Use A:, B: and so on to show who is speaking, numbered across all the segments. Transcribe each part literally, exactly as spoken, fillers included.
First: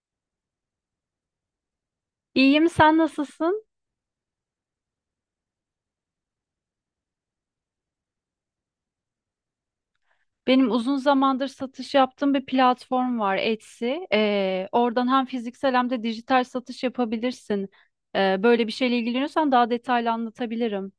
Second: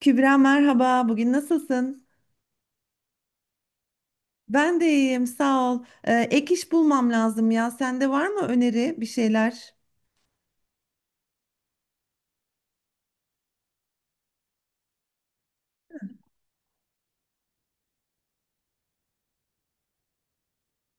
A: Kübra merhaba, bugün nasılsın?
B: İyiyim, sen nasılsın?
A: Ben de iyiyim, sağ ol. Ee, ek iş bulmam lazım ya. Sende var mı öneri bir şeyler?
B: Benim uzun zamandır satış yaptığım bir platform var, Etsy. Ee, oradan hem fiziksel hem de dijital satış yapabilirsin. Ee, böyle bir şeyle ilgileniyorsan daha detaylı anlatabilirim.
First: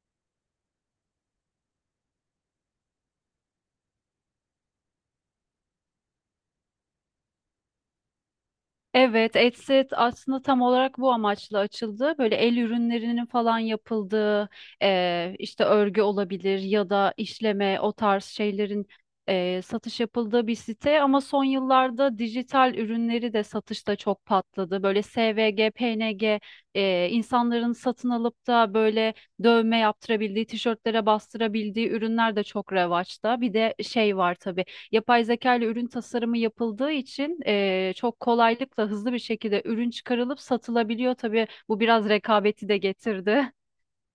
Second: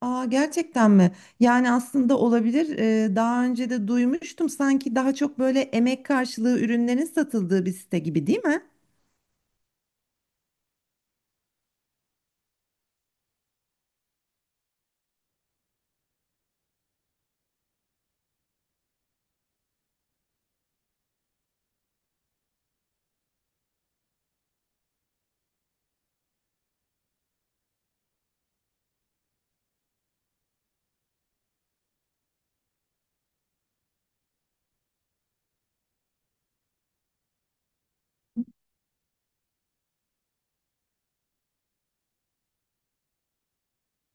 A: Aa, gerçekten mi? Yani aslında olabilir. Ee, daha önce de duymuştum sanki daha çok böyle emek karşılığı ürünlerin satıldığı bir site gibi, değil mi?
B: Evet, Etsyt aslında tam olarak bu amaçla açıldı. Böyle el ürünlerinin falan yapıldığı, eee, işte örgü olabilir ya da işleme o tarz şeylerin eee, satış yapıldığı bir site. Ama son yıllarda dijital ürünleri de satışta çok patladı. Böyle S V G, P N G, eee, insanların satın alıp da böyle dövme yaptırabildiği, tişörtlere bastırabildiği ürünler de çok revaçta. Bir de şey var tabii. Yapay zeka ile ürün tasarımı yapıldığı için e, çok kolaylıkla hızlı bir şekilde ürün çıkarılıp satılabiliyor. Tabii bu biraz rekabeti de getirdi.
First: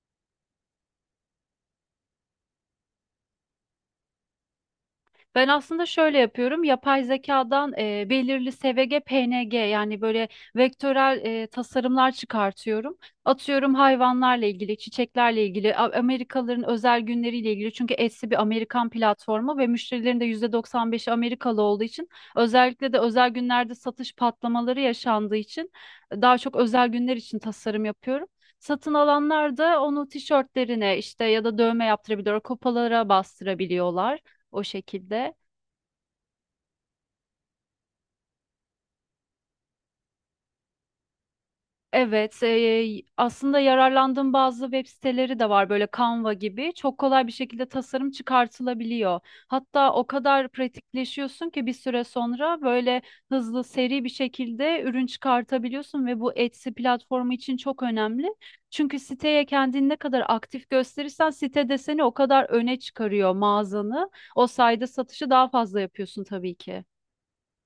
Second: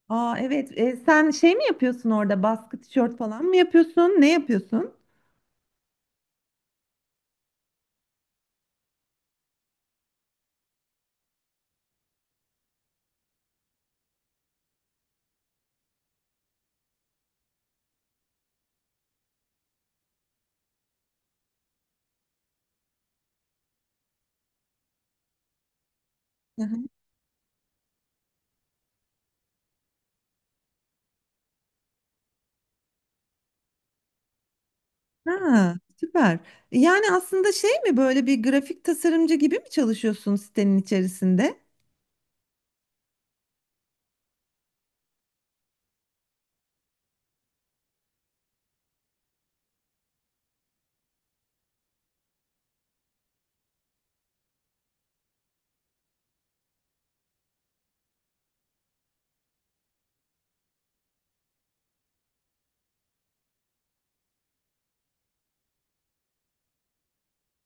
A: Aa, evet. Ee, sen şey mi yapıyorsun orada? Baskı tişört falan mı yapıyorsun? Ne yapıyorsun?
B: Ben aslında şöyle yapıyorum. Yapay zekadan e, belirli S V G, P N G, yani böyle vektörel e, tasarımlar çıkartıyorum. Atıyorum hayvanlarla ilgili, çiçeklerle ilgili, A- Amerikalıların özel günleriyle ilgili. Çünkü Etsy bir Amerikan platformu ve müşterilerin de yüzde doksan beşi Amerikalı olduğu için özellikle de özel günlerde satış patlamaları yaşandığı için daha çok
A: Hı hı.
B: özel günler için tasarım yapıyorum. Satın alanlar da onu tişörtlerine işte ya da dövme yaptırabiliyor, kopalara bastırabiliyorlar o şekilde.
A: Ha, süper. Yani aslında şey mi böyle bir grafik tasarımcı gibi mi çalışıyorsun sitenin içerisinde?
B: Evet, e, aslında yararlandığım bazı web siteleri de var böyle Canva gibi. Çok kolay bir şekilde tasarım çıkartılabiliyor. Hatta o kadar pratikleşiyorsun ki bir süre sonra böyle hızlı, seri bir şekilde ürün çıkartabiliyorsun ve bu Etsy platformu için çok önemli. Çünkü siteye kendini ne kadar aktif gösterirsen site de seni o kadar öne çıkarıyor mağazanı. O sayede satışı daha fazla yapıyorsun tabii ki.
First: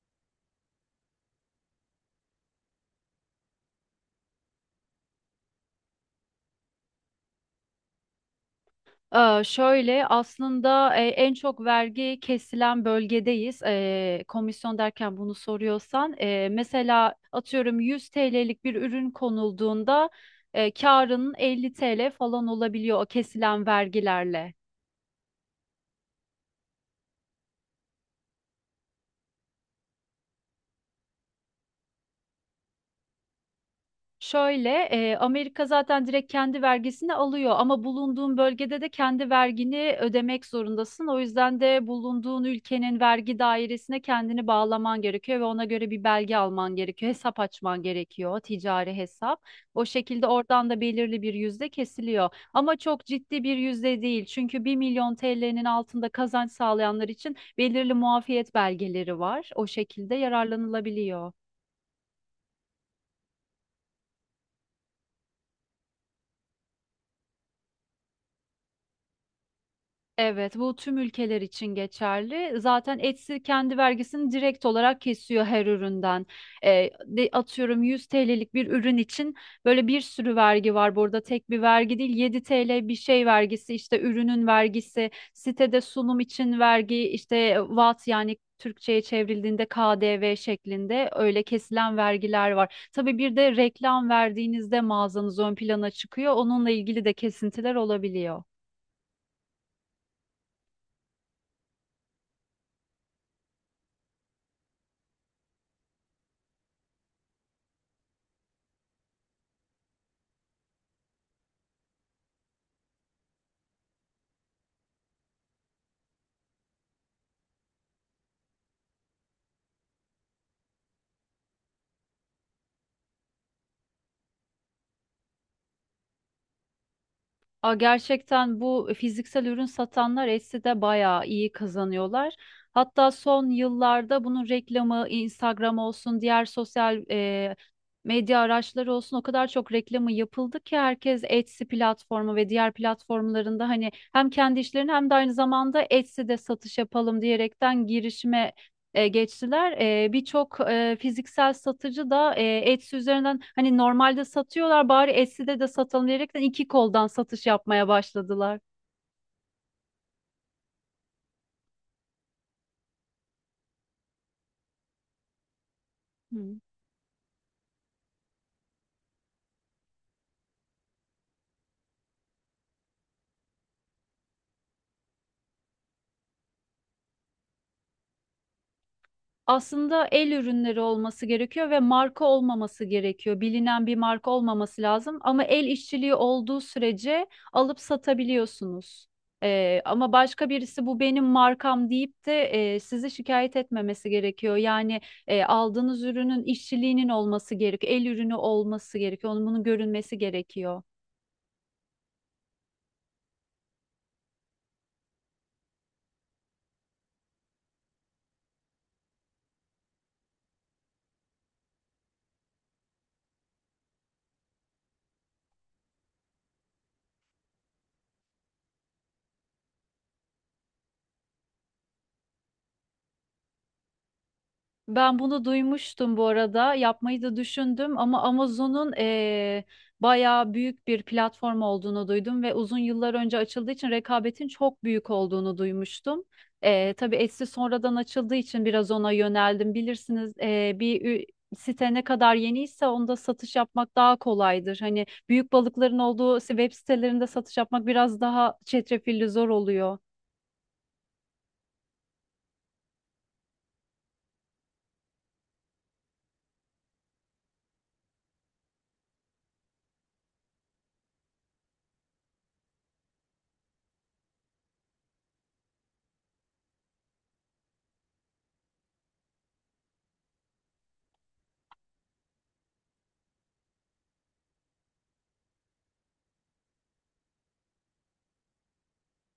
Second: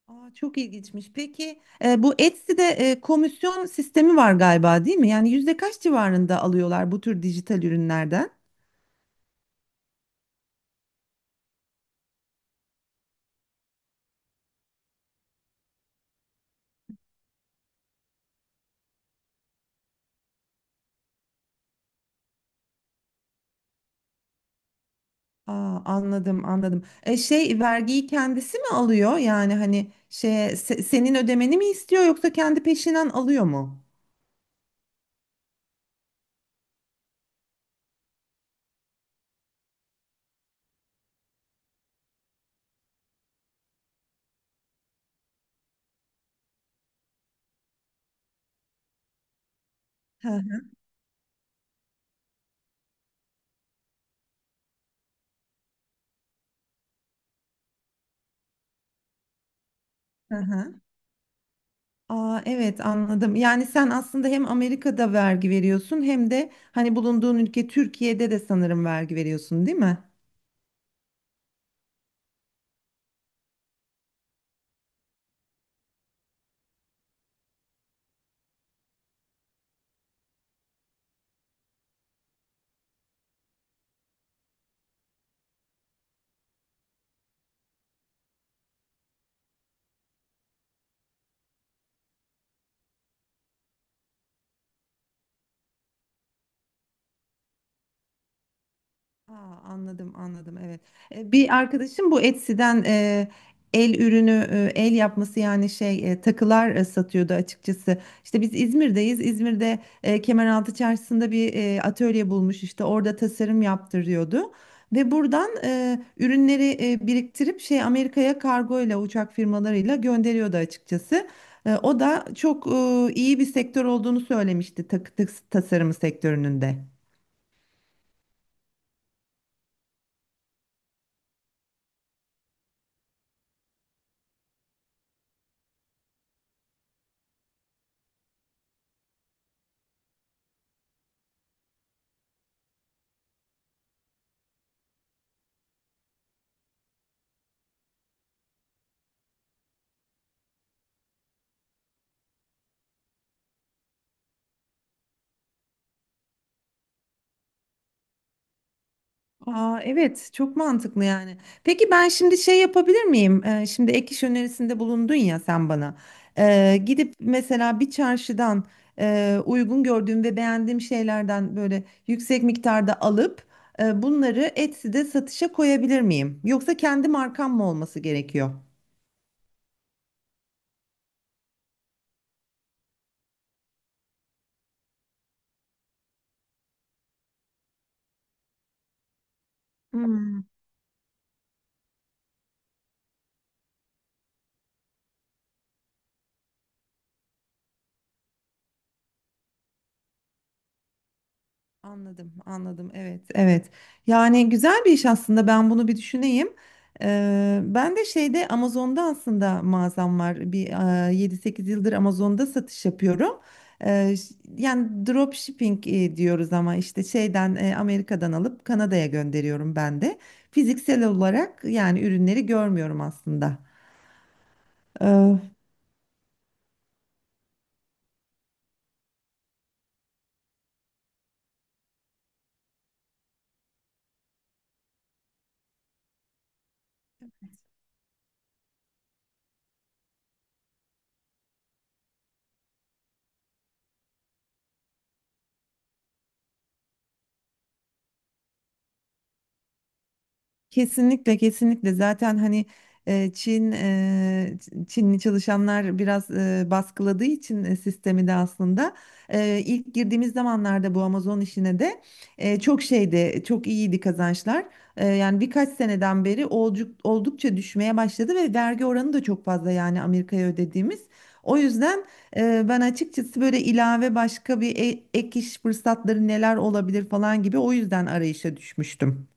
A: Aa, çok ilginçmiş. Peki e, bu Etsy'de e, komisyon sistemi var galiba, değil mi? Yani yüzde kaç civarında alıyorlar bu tür dijital ürünlerden?
B: Ee, şöyle aslında e, en çok vergi kesilen bölgedeyiz. Ee, komisyon derken bunu soruyorsan, e, mesela atıyorum yüz T L'lik bir ürün konulduğunda e, karının elli T L falan olabiliyor o kesilen vergilerle.
A: Aa, anladım anladım. E, şey vergiyi kendisi mi alıyor? Yani hani şey se- senin ödemeni mi istiyor yoksa kendi peşinen alıyor mu?
B: Şöyle, e, Amerika zaten direkt kendi vergisini alıyor ama bulunduğun bölgede de kendi vergini ödemek zorundasın. O yüzden de bulunduğun ülkenin vergi dairesine kendini bağlaman gerekiyor ve ona göre bir belge alman gerekiyor. Hesap açman gerekiyor, ticari hesap. O şekilde
A: Hı
B: oradan da belirli bir yüzde kesiliyor. Ama çok ciddi bir yüzde değil. Çünkü bir milyon T L'nin altında kazanç sağlayanlar için belirli muafiyet belgeleri var. O şekilde
A: hı hı.
B: yararlanılabiliyor.
A: Aa, evet anladım. Yani sen aslında hem Amerika'da vergi veriyorsun hem de hani bulunduğun ülke Türkiye'de de sanırım vergi veriyorsun, değil mi?
B: Evet, bu tüm ülkeler için geçerli. Zaten Etsy kendi vergisini direkt olarak kesiyor her üründen. Ee, de, atıyorum yüz T L'lik bir ürün için böyle bir sürü vergi var burada. Tek bir vergi değil, yedi T L bir şey vergisi, işte ürünün vergisi, sitede sunum için vergi, işte V A T yani Türkçe'ye çevrildiğinde K D V şeklinde öyle kesilen vergiler var. Tabii bir de reklam verdiğinizde mağazanız ön plana çıkıyor. Onunla ilgili de kesintiler olabiliyor.
A: Aa, anladım anladım, evet. E, Bir arkadaşım bu Etsy'den e, el ürünü e, el yapması, yani şey e, takılar e, satıyordu açıkçası. İşte biz İzmir'deyiz. İzmir'de e, Kemeraltı Çarşısı'nda bir e, atölye bulmuş, işte orada tasarım yaptırıyordu. Ve buradan e, ürünleri e, biriktirip şey Amerika'ya kargoyla, uçak firmalarıyla gönderiyordu açıkçası. E, o da çok e, iyi bir sektör olduğunu söylemişti, takı tas- tasarımı sektörünün de.
B: Aa, gerçekten bu fiziksel ürün satanlar Etsy'de bayağı iyi kazanıyorlar. Hatta son yıllarda bunun reklamı Instagram olsun, diğer sosyal e, medya araçları olsun o kadar çok reklamı yapıldı ki herkes Etsy platformu ve diğer platformlarında hani hem kendi işlerini hem de aynı zamanda Etsy'de satış yapalım diyerekten girişime e, geçtiler. E, birçok e, fiziksel satıcı da e, Etsy üzerinden hani normalde satıyorlar bari Etsy'de de satalım diyerekten iki koldan satış yapmaya başladılar.
A: Aa, evet, çok mantıklı yani. Peki ben şimdi şey yapabilir miyim? Ee, şimdi ek iş önerisinde bulundun ya sen bana.
B: Hı.
A: Ee, gidip mesela bir çarşıdan e, uygun gördüğüm ve beğendiğim şeylerden böyle yüksek miktarda alıp e, bunları Etsy'de satışa koyabilir miyim? Yoksa kendi markam mı olması gerekiyor?
B: Aslında el ürünleri olması gerekiyor ve marka olmaması gerekiyor. Bilinen bir marka olmaması lazım ama el işçiliği olduğu sürece alıp satabiliyorsunuz. Ee, ama
A: Hmm.
B: başka birisi bu benim markam deyip de e, sizi şikayet etmemesi gerekiyor. Yani e, aldığınız ürünün işçiliğinin olması gerekiyor. El ürünü olması gerekiyor. Onun bunun görünmesi gerekiyor.
A: Anladım, anladım. Evet, evet. Yani güzel bir iş aslında. Ben bunu bir düşüneyim. Ee, ben de şeyde Amazon'da aslında mağazam var. Bir e, yedi sekiz yıldır Amazon'da satış yapıyorum. Ee, ş- yani drop shipping e, diyoruz ama işte şeyden e, Amerika'dan alıp Kanada'ya gönderiyorum ben de. Fiziksel olarak yani ürünleri görmüyorum aslında.
B: Ben bunu duymuştum bu arada. Yapmayı da düşündüm ama Amazon'un eee bayağı büyük bir platform olduğunu duydum ve uzun yıllar önce açıldığı için rekabetin çok büyük olduğunu duymuştum. Eee tabii Etsy sonradan açıldığı için biraz ona yöneldim. Bilirsiniz, eee, bir ü- site ne kadar yeniyse onda satış yapmak daha kolaydır. Hani büyük balıkların olduğu web sitelerinde satış yapmak biraz daha çetrefilli zor oluyor.
A: Kesinlikle kesinlikle, zaten hani e, Çin e, Ç- Çinli çalışanlar biraz e, baskıladığı için e, sistemi de aslında e, ilk girdiğimiz zamanlarda bu Amazon işine de e, çok şeydi, çok iyiydi kazançlar. E, yani birkaç seneden beri olcu- oldukça düşmeye başladı ve vergi oranı da çok fazla, yani Amerika'ya ödediğimiz. O yüzden e, ben açıkçası böyle ilave başka bir e- ek iş fırsatları neler olabilir falan gibi, o yüzden arayışa düşmüştüm.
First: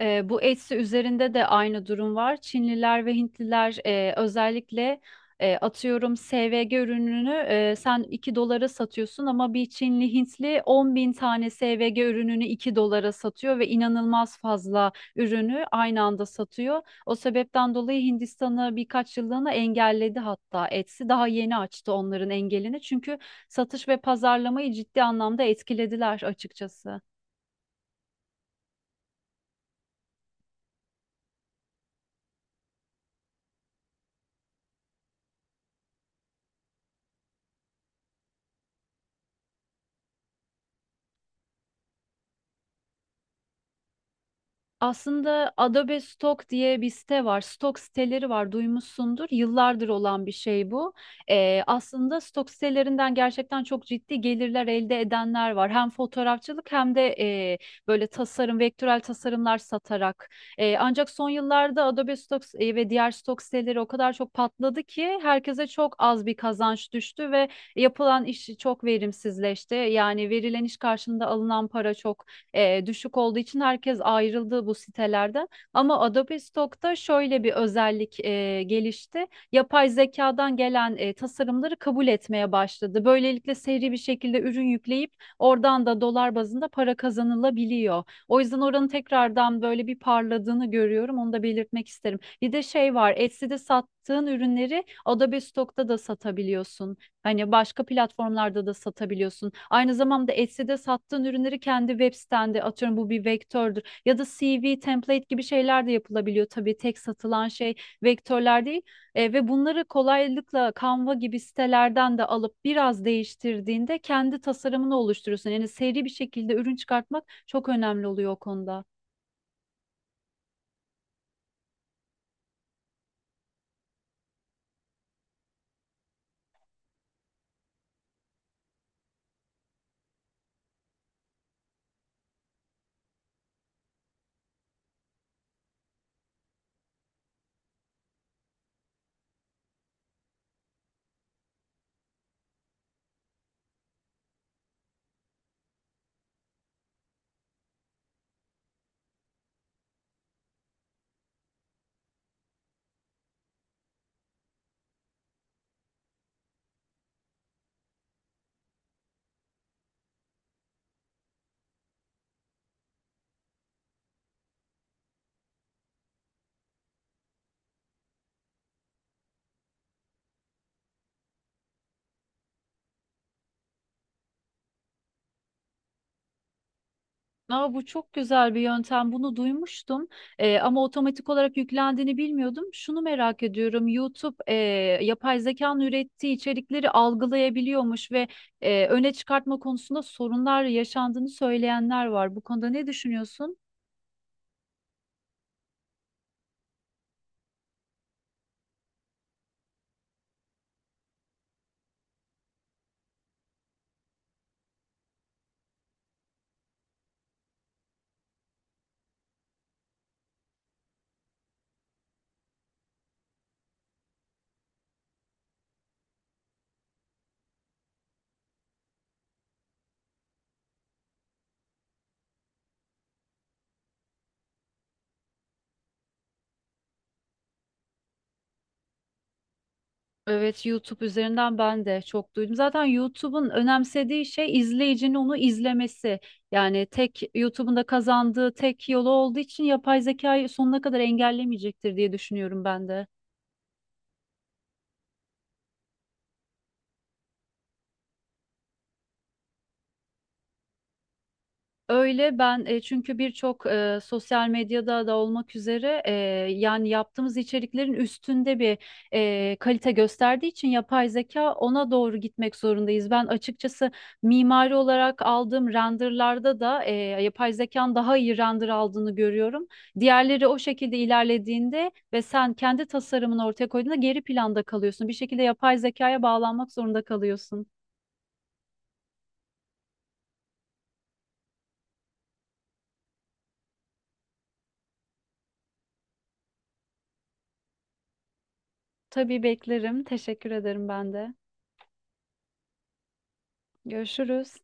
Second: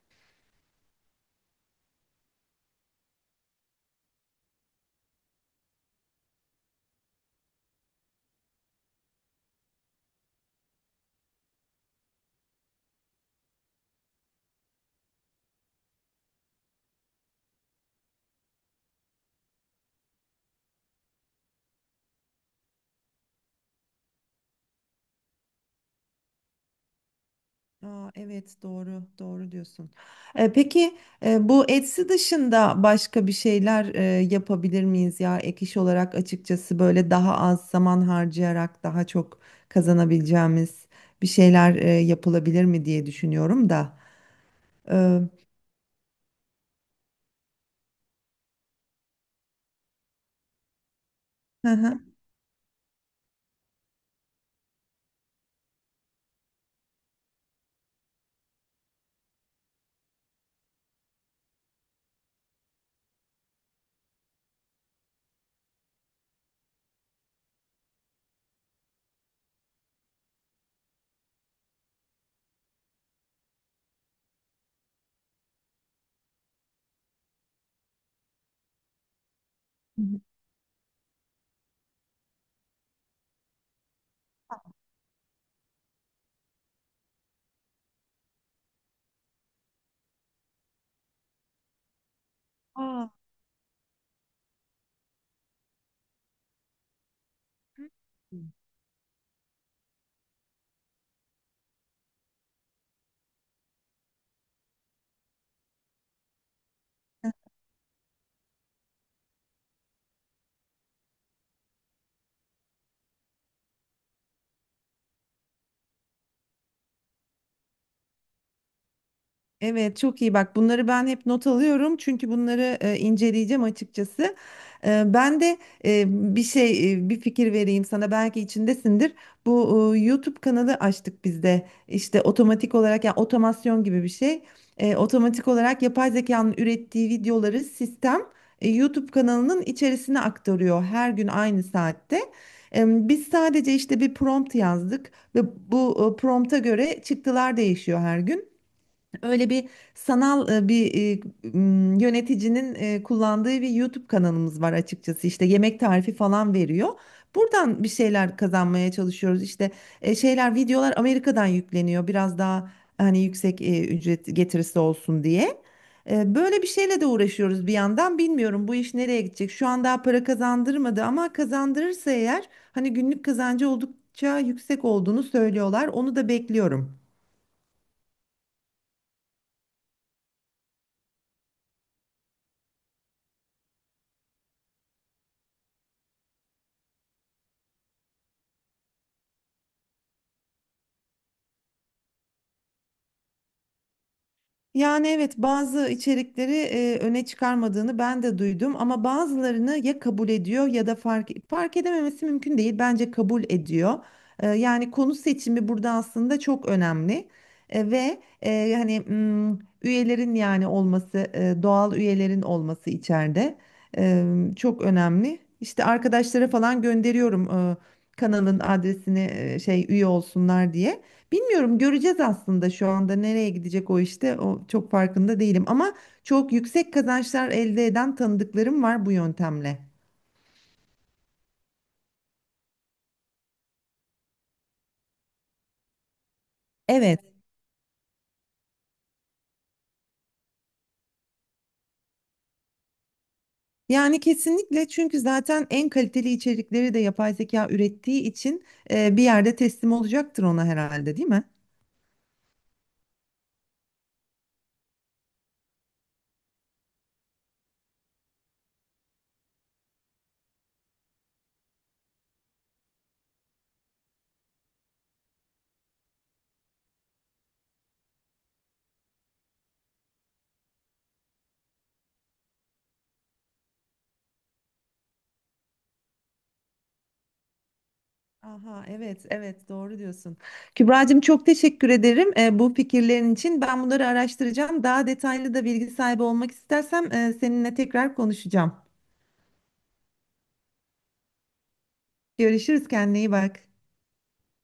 B: E, bu Etsy üzerinde de aynı durum var. Çinliler ve Hintliler e, özellikle e, atıyorum S V G ürününü e, sen iki dolara satıyorsun ama bir Çinli Hintli on bin tane S V G ürününü iki dolara satıyor ve inanılmaz fazla ürünü aynı anda satıyor. O sebepten dolayı Hindistan'ı birkaç yıllığına engelledi hatta Etsy. Daha yeni açtı onların engelini çünkü satış ve pazarlamayı ciddi anlamda etkilediler açıkçası.
A: Aa, evet, doğru doğru diyorsun. Ee, peki e, bu Etsy dışında başka bir şeyler e, yapabilir miyiz ya, ek iş olarak açıkçası, böyle daha az zaman harcayarak daha çok kazanabileceğimiz bir şeyler e, yapılabilir mi diye düşünüyorum da. Ee,
B: Aslında Adobe Stock diye bir site var. Stock siteleri var, duymuşsundur. Yıllardır olan bir şey bu. Ee,
A: hı hı.
B: aslında Stock sitelerinden gerçekten çok ciddi gelirler elde edenler var. Hem fotoğrafçılık hem de e, böyle tasarım, vektörel tasarımlar satarak. E, ancak son yıllarda Adobe Stock e, ve diğer Stock siteleri o kadar çok patladı ki herkese çok az bir kazanç düştü ve yapılan iş çok verimsizleşti. Yani verilen iş karşılığında alınan para çok e, düşük olduğu için herkes ayrıldı bu sitelerden. Ama Adobe Stock'ta şöyle bir özellik e, gelişti. Yapay
A: Hı hı.
B: zekadan gelen e, tasarımları kabul etmeye başladı. Böylelikle seri bir şekilde ürün yükleyip oradan da dolar bazında para kazanılabiliyor. O yüzden oranın tekrardan böyle bir parladığını görüyorum. Onu da belirtmek isterim. Bir de şey var, Etsy'de sattığın ürünleri Adobe Stock'ta da satabiliyorsun. Hani başka platformlarda
A: Aa.
B: da satabiliyorsun. Aynı zamanda Etsy'de sattığın ürünleri kendi web sitende atıyorum bu bir vektördür. Ya da C V, template gibi şeyler de yapılabiliyor. Tabii tek satılan şey vektörler değil. E, ve bunları kolaylıkla Canva gibi sitelerden de alıp biraz değiştirdiğinde kendi tasarımını oluşturuyorsun. Yani seri bir şekilde ürün çıkartmak çok önemli oluyor o konuda.
A: Evet, çok iyi, bak bunları ben hep not alıyorum çünkü bunları e, inceleyeceğim açıkçası. E, ben de e, bir şey, e, bir fikir vereyim sana, belki içindesindir. Bu e, YouTube kanalı açtık biz de, işte otomatik olarak, yani otomasyon gibi bir şey. E, otomatik olarak yapay zekanın ürettiği videoları sistem e, YouTube kanalının içerisine aktarıyor her gün aynı saatte. E, Biz sadece işte bir prompt yazdık ve bu e, prompta göre çıktılar değişiyor her gün. Öyle bir sanal e, bir e, m, yöneticinin e, kullandığı bir YouTube kanalımız var açıkçası. İşte yemek tarifi falan veriyor. Buradan bir şeyler kazanmaya çalışıyoruz. İşte e, şeyler, videolar Amerika'dan yükleniyor. Biraz daha hani yüksek e, ücret getirisi olsun diye. E, Böyle bir şeyle de uğraşıyoruz bir yandan. Bilmiyorum bu iş nereye gidecek. Şu an daha para kazandırmadı ama kazandırırsa eğer, hani günlük kazancı oldukça yüksek olduğunu söylüyorlar. Onu da bekliyorum.
B: Aa, bu çok güzel bir yöntem. Bunu duymuştum. Ee, ama otomatik olarak yüklendiğini bilmiyordum. Şunu merak ediyorum. YouTube e, yapay zekanın ürettiği içerikleri algılayabiliyormuş ve e, öne çıkartma konusunda sorunlar yaşandığını söyleyenler var. Bu konuda ne düşünüyorsun?
A: Yani evet, bazı içerikleri e, öne çıkarmadığını ben de duydum ama bazılarını ya kabul ediyor ya da fark fark edememesi mümkün değil. Bence kabul ediyor. E, yani konu seçimi burada aslında çok önemli. E, ve e, hani mm, üyelerin yani olması, e, doğal üyelerin olması içeride e, çok önemli. İşte arkadaşlara falan gönderiyorum e, kanalın adresini, e, şey, üye olsunlar diye. Bilmiyorum, göreceğiz aslında, şu anda nereye gidecek o işte, o çok farkında değilim ama çok yüksek kazançlar elde eden tanıdıklarım var bu yöntemle.
B: Evet, YouTube üzerinden ben de çok duydum. Zaten YouTube'un önemsediği şey izleyicinin onu izlemesi. Yani tek
A: Evet,
B: YouTube'un da kazandığı tek yolu olduğu için yapay zekayı sonuna kadar engellemeyecektir diye düşünüyorum ben de.
A: yani kesinlikle, çünkü zaten en kaliteli içerikleri de yapay zeka ürettiği için e, bir yerde teslim olacaktır ona herhalde, değil mi?
B: Öyle ben e, çünkü birçok e, sosyal medyada da olmak üzere e, yani yaptığımız içeriklerin üstünde bir e, kalite gösterdiği için yapay zeka ona doğru gitmek zorundayız. Ben açıkçası mimari olarak aldığım renderlarda da e, yapay zekanın daha iyi render aldığını görüyorum. Diğerleri o şekilde ilerlediğinde ve sen kendi tasarımını ortaya koyduğunda geri planda kalıyorsun. Bir şekilde yapay zekaya bağlanmak zorunda kalıyorsun.
A: Aha, evet evet, doğru diyorsun. Kübra'cığım çok teşekkür ederim e, bu fikirlerin için. Ben bunları araştıracağım. Daha detaylı da bilgi sahibi olmak istersem e, seninle tekrar konuşacağım.
B: Tabii beklerim. Teşekkür ederim ben de.
A: Görüşürüz, kendine iyi bak.
B: Görüşürüz.